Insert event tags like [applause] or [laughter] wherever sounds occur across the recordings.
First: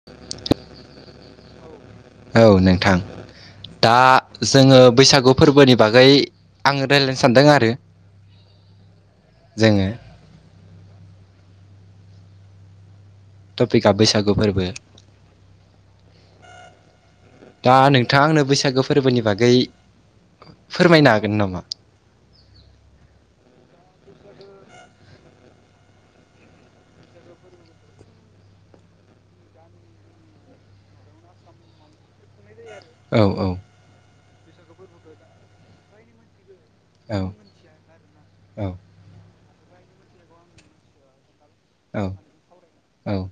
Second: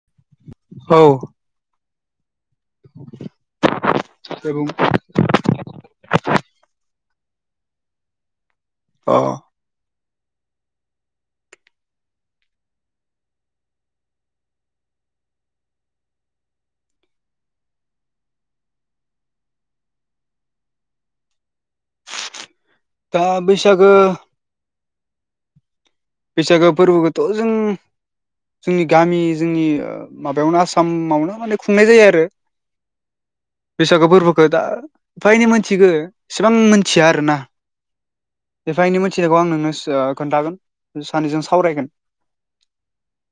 [inaudible] औ औ नोंथां दा दे बुं जोङो बैसागु फोरबोनि बागै आङो रायज्लायनो सानदों आरो। अ जोङो टपिकआ बैसागु फोरबो। दा नोंथाङा आंनो बैसागो फोरबोनि बागै फोरमायनो हागोन नामा? दा बैसागो बैसागो फोरबोखौथ' जों जोंनि गामि जोंनि माबायावनो आसामावनो माने खुंनाय जायो आरो। औ औ बैसागु फोरबोखौ दा फ्रायनो मोनथिगौ इसेबां मोनथिया औ आरोना। बेफायनो मिथिनायखौ आं नोंनो खोन्थागोन सानैजों सावरायगोन। औ औ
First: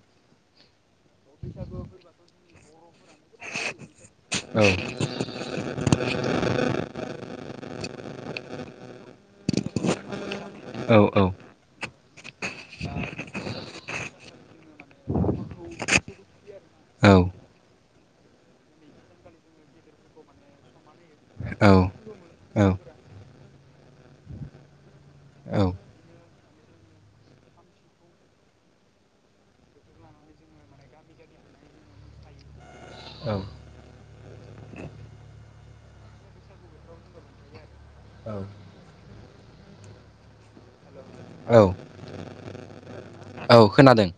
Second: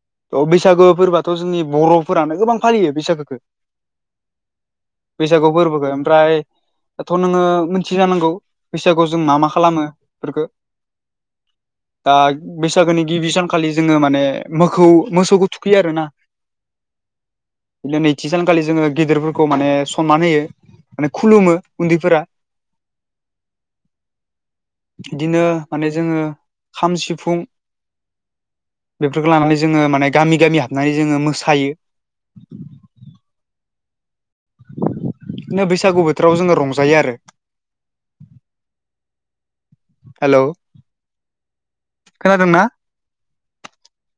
बैसागो फोरबोथ' जोंनि बर'फोरानो गोबां फालियो बैसागोखौ। [inaudible] औ बैसागु फोरबोखौ ओमफ्राय दाथ' नोङो मिथियो जानांगौ बैसागु मा मा खालामो बेफोरखौ औ दा बैसागोनि गिबि सानखालि जोङो माने मोखौ मोसौबो थुखैयो आरोना। [inaudible] बिदिनो नैथि सानखालि जोङो गेदेरफोरखौ माने सनमान होयो माने खुलुमो उन्दैफोरा। औ बिदिनो माने जोङो खाम सिफुं बेफोरखौ लानानै जोङो माने गामि गामि हाबनानै जोङो मोसायो। नो बैसागु बोथोराव जोङो रंजायो आरो हेलौ औ खोनादों ना? औ खोनादों।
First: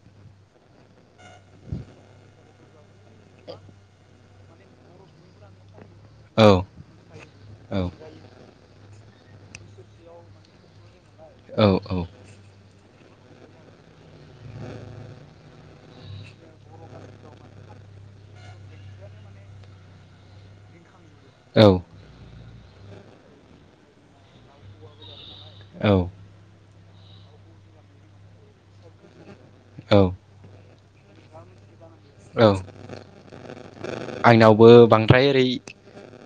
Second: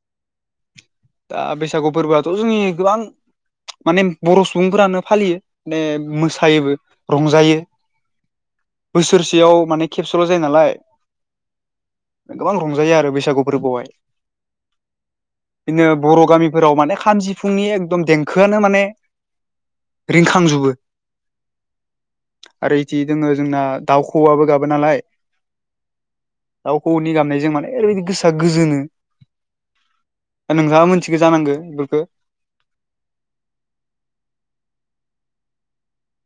दा बैसागु फोरबोआथ' जोंनि गोबां माने बर' सुबुंफोरानो फालियो माने औ मोसायोबो रंजायो औ बोसोरसेयाव माने खेबसेल' जायो नालाय औ औ गोबां रंजायो आरो बैसागु फोरबोआवहाय बिदिनो बर' गामिफोराव माने खाम सिफुंनि एकदम देंखोआनो माने रिंखांजोबो औ आरो इदि दोङो जोंना दाउखवाबबो गाबो नालाय औ दाउखौ नि गामनायजों माने ओरैबायदि गोसा गोजोनो दा नोंथाङा मिथिगो जानांगो बेफोरखौ औ आंनावबो बांद्राय ओरै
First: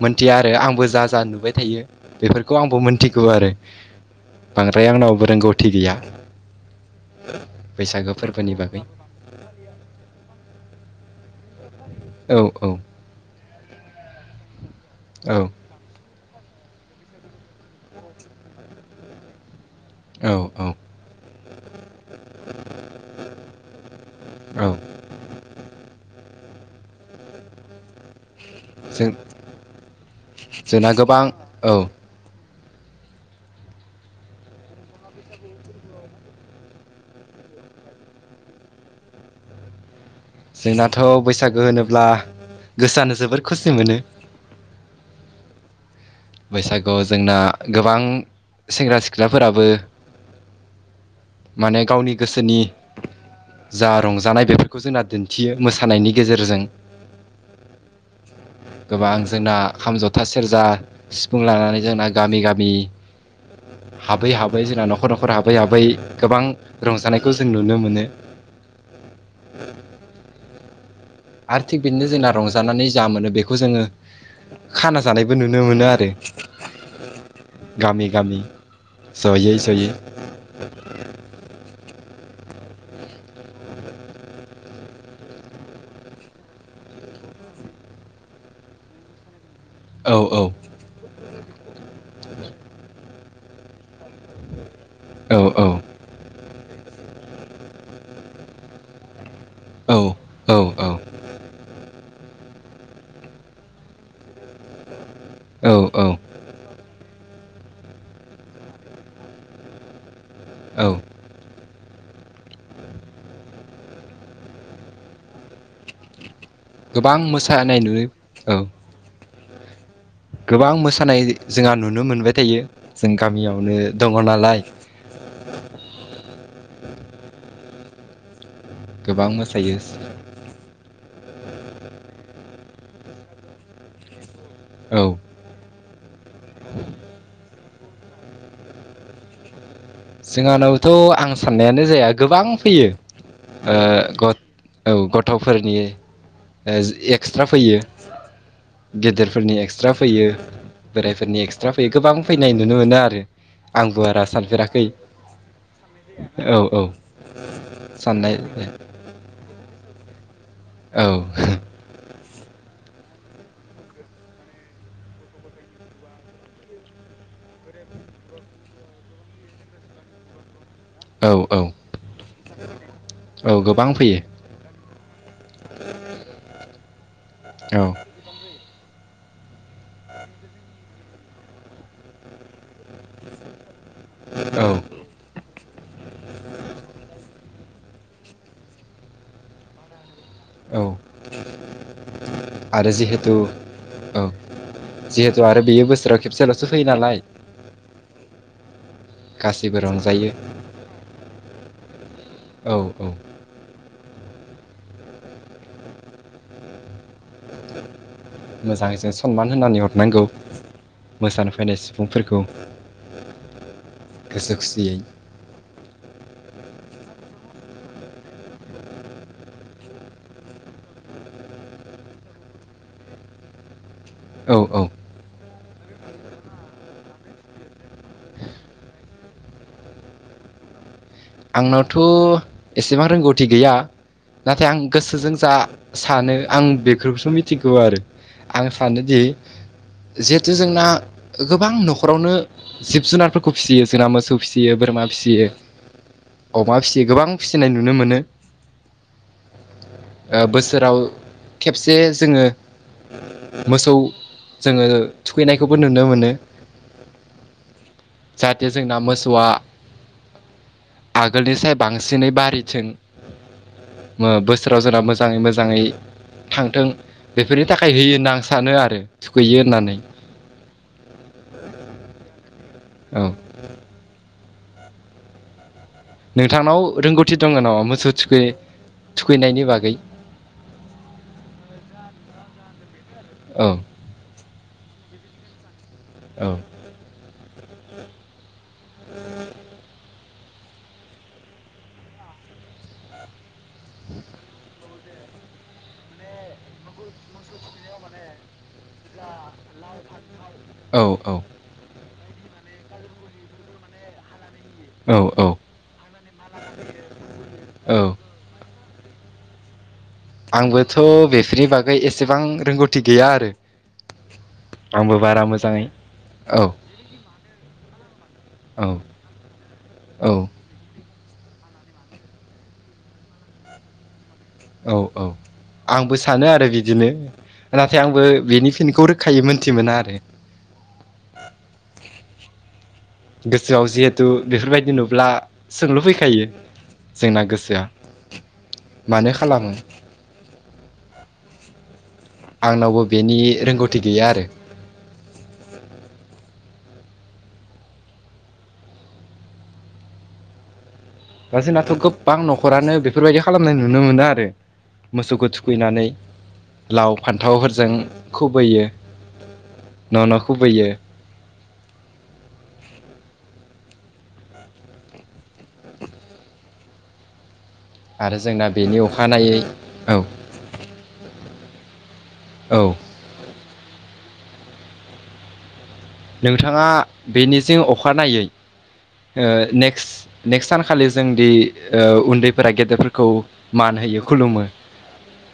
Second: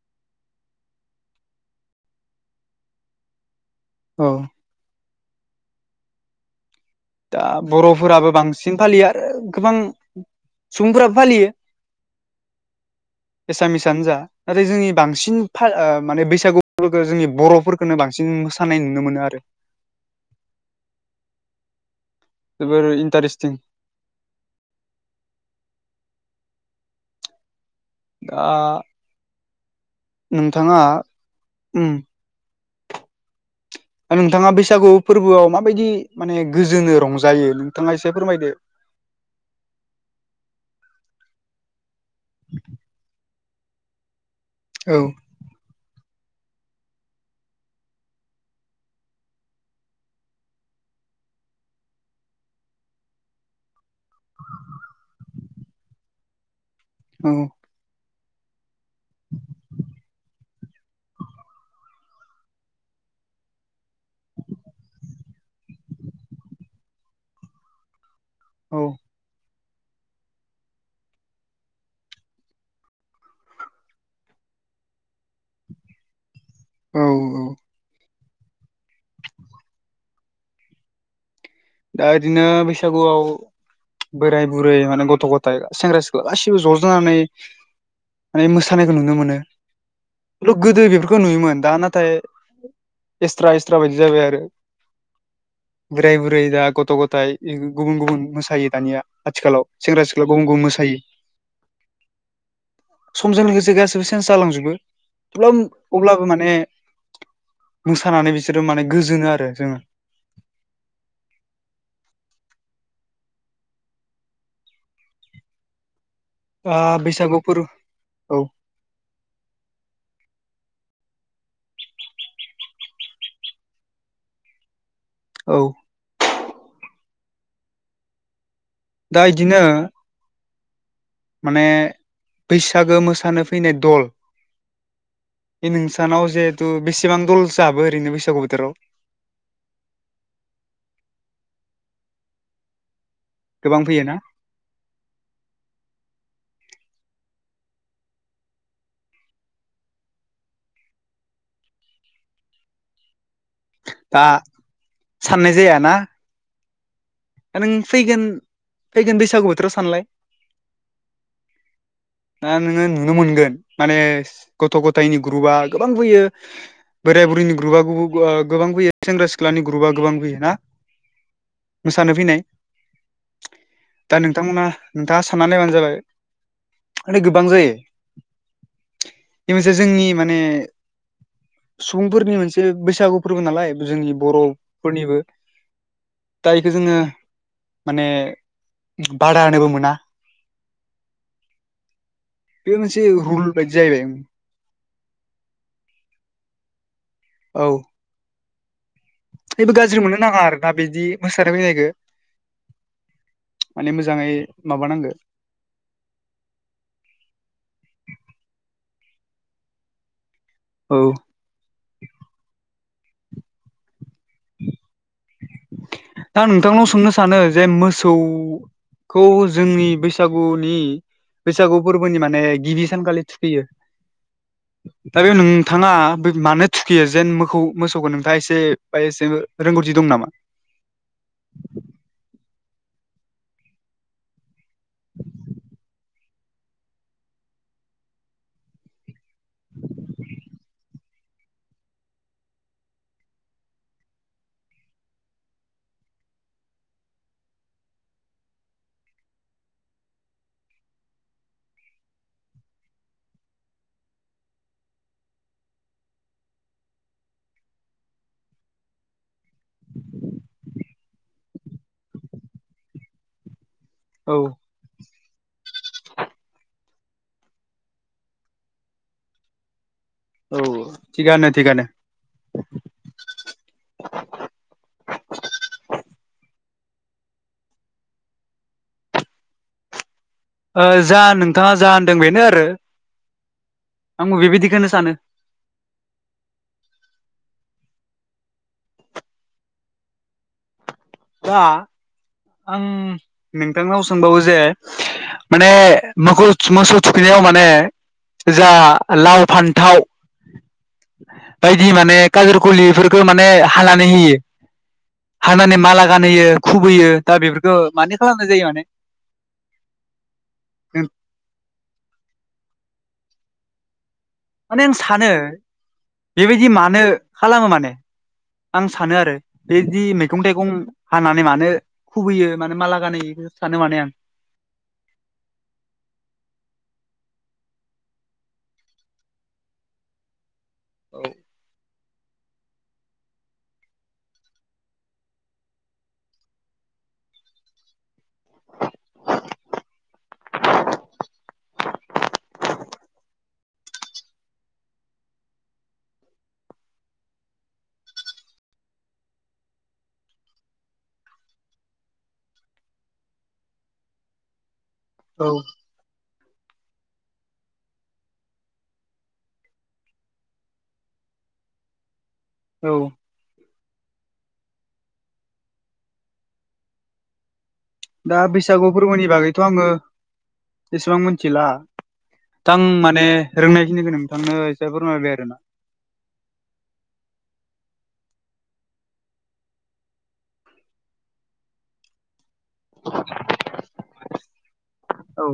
मोनथिया आरो आंबो जा जा नुबाय थायो बेफोरखौ आंबो मोनथिगौ आरो औ बांद्राय आंनावबो रोंगौथि गैया। दा बैसागो बर'फोराबो फोरबोनि बांसिन बागै फालियो आरो गोबां सुबुंफोराबो फालियो। औ औ एसामिसआनो जा नाथाय जोंनि औ बांसिन फा ओ माने बैसागुफोरखौ जोंनि बर'फोरखौनो बांसिन मोसानाय नुनो मोनो आरो औ औ जोबोर इन्टारेस्टिं औ दा जों नोंथाङा जोंना गोबां औ। उम नोंथाङा बैसागु फोरबोआव माबायदि माने गोजोनो रंजायो नोंथाङा एसे फोरमायदो। जोंनाथ' बैसागो होनोब्ला गोसोआानो जोबोर खुसि मोनो। औ बैसागुआव जोंना गोबां सेंग्रा सिख्लाफोराबो माने गावनि गोसोनि जा रंजानाय बेफोरखौ जोंना दिन्थियो मोसानायनि गेजेरजों। ओं गोबां जोंना खाम, जथा, सेरजा सिफुं लानानै जोंना गामि गामि हाबै हाबै जोंना न'खर न'खर हाबै हाबै गोबां रंजानायखौ जों नुनो मोनो। औ आरो थिग बिदिनो जोंना रंजानानै जा मोनो बेखौ जोङो खाना जानायबो नुनो मोनो आरो औ औ गामि गामि जयै जयै दा बिदिनो बैसागुआव बोराय बुरै माने गथ' गथाय सेंग्रा सिख्ला गासैबो ज'जानानै माने मोसानायखौ नुनो मोनो औ औ लुखगोदो बे खौ नुयोमोन दा नाथाय एसथ्रा एसथ्रा बायदि जाबाय आरो औ औ ओरै दा गथ' गथथाय इ गुबुन गुबुन मोसायो दानिया आथिखालाव औ सेंग्रा सिख्ला गुबुन गुबुन मोसायो। [inaudible] समजों लोगोसे गासिबो सेेन्स जालांजोबो। अब्ला औ औ अब्लाबो माने मोसानानै बिसोरो माने गोजोनो आरो जोङो। औ दा गोबां बैसागुफोर मोसानाय नुयो औ गोबां मोसानाय जोंहा नुनो मोनबाय थायो। जों गामियावनो दङ नालाय औ। दा गोबां इदिनो मोसायो। माने बैसागो मोसानो फैनाय दल औ बे नोंसानाव जिहेथु बेसेबां दल जाबो ओरैनो बैसागु बोथोराव? जोंहानावथ' आं साननायानो जाया गोबां फैयो ओ गोबां फैयोना औ गथ'फोरनि एक्सट्रा फैयो गेदेरफोरनि एक्सट्रा फैयो, बोराइफोरनि एक्सट्रा फैयो, गोबां फैनाय नुनो मोनो आरो। आं दा बारा सानफेराखै। साननाय जायाना? औ औ। दा नों फैगोन साननाय फैगोन बैसागु बोथोराव सानलाय। औ। दा नोङो नुनो मोनगोन माने गथ' गथाइनि ग्रुपआ गोबां फैयो बोराय बुरिनि ग्रुपआ गुब गोबां फैयो, सेंग्रा सिख्लानि ग्रुपआ गोबां फैयोना? औ औ। मोसानो फैनाय औ गोबां दा फैयो। नोंथांमोना नोंथाङा सानना नायबानो जाबाय माने गोबां जायो। औ बे मोनसे जोंनि माने सुबुंफोरनि मोनसे बैसागु फोरबो नालाय जोंनि औ बर'फोरनिबो जायखौ जोङो माने बादा होनोबो मोना। औ बे आरो मोनसे जिहेतु रुल बायदि जाहैबाय औ जिहेतु आरो बेयो बोसोराव खेबसेल'सो फैयो नालाय। औ। जेबो गासैबो गाज्रि मोननो रंजायो नाङा आरोना बिदि मोसानो फैनायखौ। औ औ। माने मोजाङै माबानांगो। मोजाङै जों सनमान होनानै हरनांगौ। औ। मोसानो फैनाय सुबुंफोरखौ गोसो खुसियै। दा आम नोंथांनाव सोंनो सानो जे मोसौ खौ जोंनि बैसागुनि बैसागु फोरबोनि माने गिबि सानखालि थुखैयो। औ औ। दा बेयाव नोंथाङा बे मानो थुखियो जेन मोखौ मोसौखौ नोंथाङा एसे बा एसे रोंगौथि दं नामा? आंनावथ' एसेबां रोंगौथि गैया नाथाय आं गोसोजों जा सानो आं बेफोरखौसो मिथिगौ आरो। आं सानोदि जिहेथु जोंना गोबां न'खरावनो जिब जुनारफोरखौ फिसियो, जोंना मोसौ फिसियो, बोरमा फिसियो अमा फिसियो गोबां फिसिनाय नुनो मोनो। ओ बोसोराव खेबसे जोङो मोसौ जोङो थुखैनायखौबो नुनो मोनो जाहाथे जोंना मोसौआ आगोलनि साय बांसिनै बारिथिं औ बोसोर जेराव मोजाङै मोजाङै मोजाङै थांथों बेफोरनि थाखाय होयो होनना आं सानो आरो थुखैयो होननानै औ थिगानो थिगानो औ नोंथांनाव रोंगौथि दङ न' मोसौ थुखै थुखैनायनि बागै जा नोंथाङा जा होनदों बेनो आरो ओं आं बेबायदिखोनो सानो औ दा आं नोंथांनाव सोंबावो जे माने मो मोसौ थुखैनायाव माने जा लाव फान्थाव औ औ बायदि माने काजर खलिफोरखौ माने हानानै होयो औ औ हानानै माला गानहोयो खुबैयो दा बेफोरखौ औ मानिे खालामनाय जायो माने आंबोथ' बेफोरनि बागै एसेबां रोंगौथि गैया आरो माने आं आंबो सानो बारा मोजाङै औ बेबायदि मानो खालामो माने औ आं सानो आरो बेदि मैगं औ थाइगं हानानै मानो खुबैयो मानो माला गानायो बेखौ सानो माने आं औ औ आंबो सानो आरो बिदिनो नाथाय आंबो बेनि फिनखौ रोखायै मोन्थि मोना आरो औ गोसोआव जिहेथु बेफोरबायदि नुब्ला सोंल' फैखायो जोंना गोसोआ मानो खालामो आंनावबो बेनि रोंगौथि गैया आरो गसिनाथ' गोबां न'खरानो बेफोरबायदि खालामनाय नुनो मोनो आरो मोसौखौ औ थुखैनानै लाव फान्थावफोरजों खुबैयो न' न' खुबैयो औ आरो दा जोंना बैसागु बेनि फोरबोनि अखानायै बागैथ' आङो औ एसेबां मिथिला औ दा आं माने रोंनायखिनिखौ नोंथांनो एसे फोरमायबाय आरो ना नोंथाङा बेनिजों अखानायै ने नेक्स सानखालि जों दि उन्दै बोरा गेदेरफोरखौ मान होयो खुलुमो औ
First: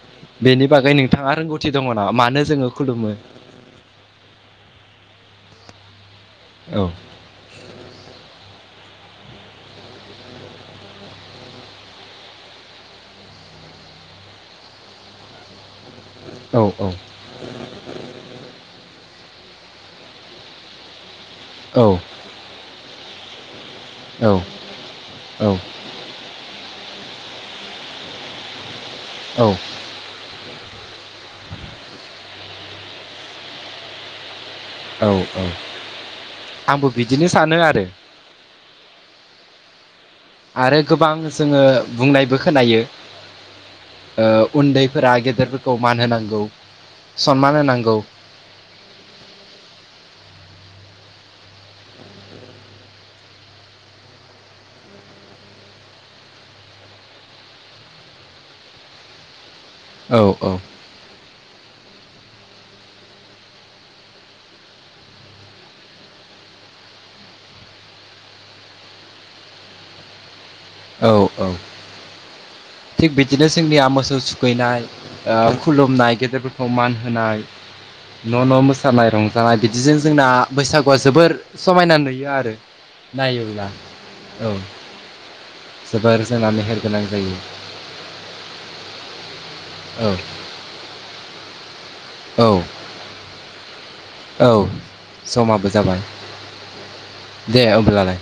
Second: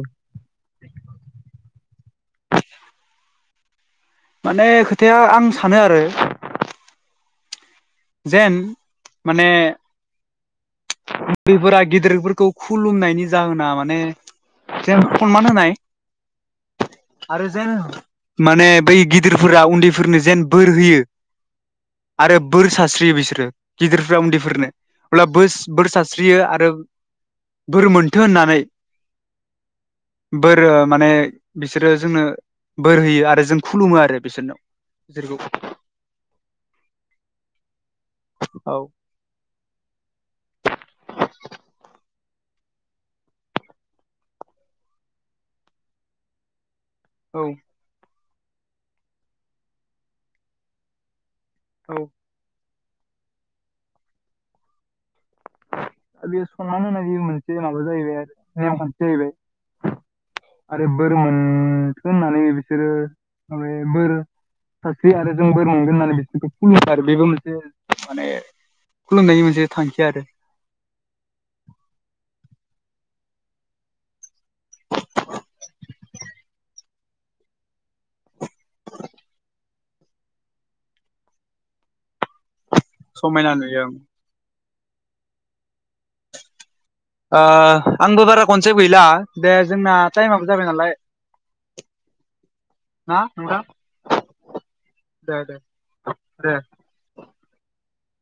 बेनि बागै नोंथाङा रोंगौथि दङ नामा मानो जोङो खुलुमो माने खोथाया आं सानो आरो औ। जेन माने बेफोरा गेदिरफोरखौ खुलुमनायनि जाहोना माने जेन सनमान होनाय औ औ। आरो जेन माने बै गिदिरफोरा उन्दैफोरनो जेन बोर होयो औ। आरो बोर सारास्रियो बिसोरो गिदिरफोरा औ उन्दैफोरनो अब्ला बोर औ बोर स्रि स्रियो आरो बोर मोनथो होननानै औ। बोर माने बिसोरो जोंनो बोर होयो आरो जों खुलुमो आरो बिसोरनाव औ बिसोरखौ औ आंबो बिदिनो सानो आरो औ। आरो गोबां जोङो बुंनायबो खोनायो ओ उन्दैफोरा गेदेरफोरखौ मान होनांगौ सनमान औ होनांगौ औ। बेयो सनमान होनायनि मोनसे माबा जाहैबाय आरो नेमखान्थि जाहैबाय औ औ। आरो बोर मोनसो होननानै बिसोरो माबायो बोर साख्रि आरो जों बोर मोनगोन होननानै बिसोरखौ खुुलुमो आरो बेबो मोनसे माने खुलुमनायनायनि मोनसे थांखिया आरो औ औ। थिग बिदिनो जोंनिया मोसौ सुखैनाय आ खुलुमनाय गेदेरफोरखौ मान होनाय न' न' मोसानाय रंजानाय बिदिजों जोंना बैसागुआ जोबोर समायना नुयो आरो समायना नायोब्ला नुयो औ जोबोर जोंना मेहेर गोनां जायो ओ आंबो बारा खनसे गैला दे जोंना औ टाइमाबो जाबाय नालाय औ ना नोंथां? औ दे दे समाबो जाबाय। दे दे अब्लालाय।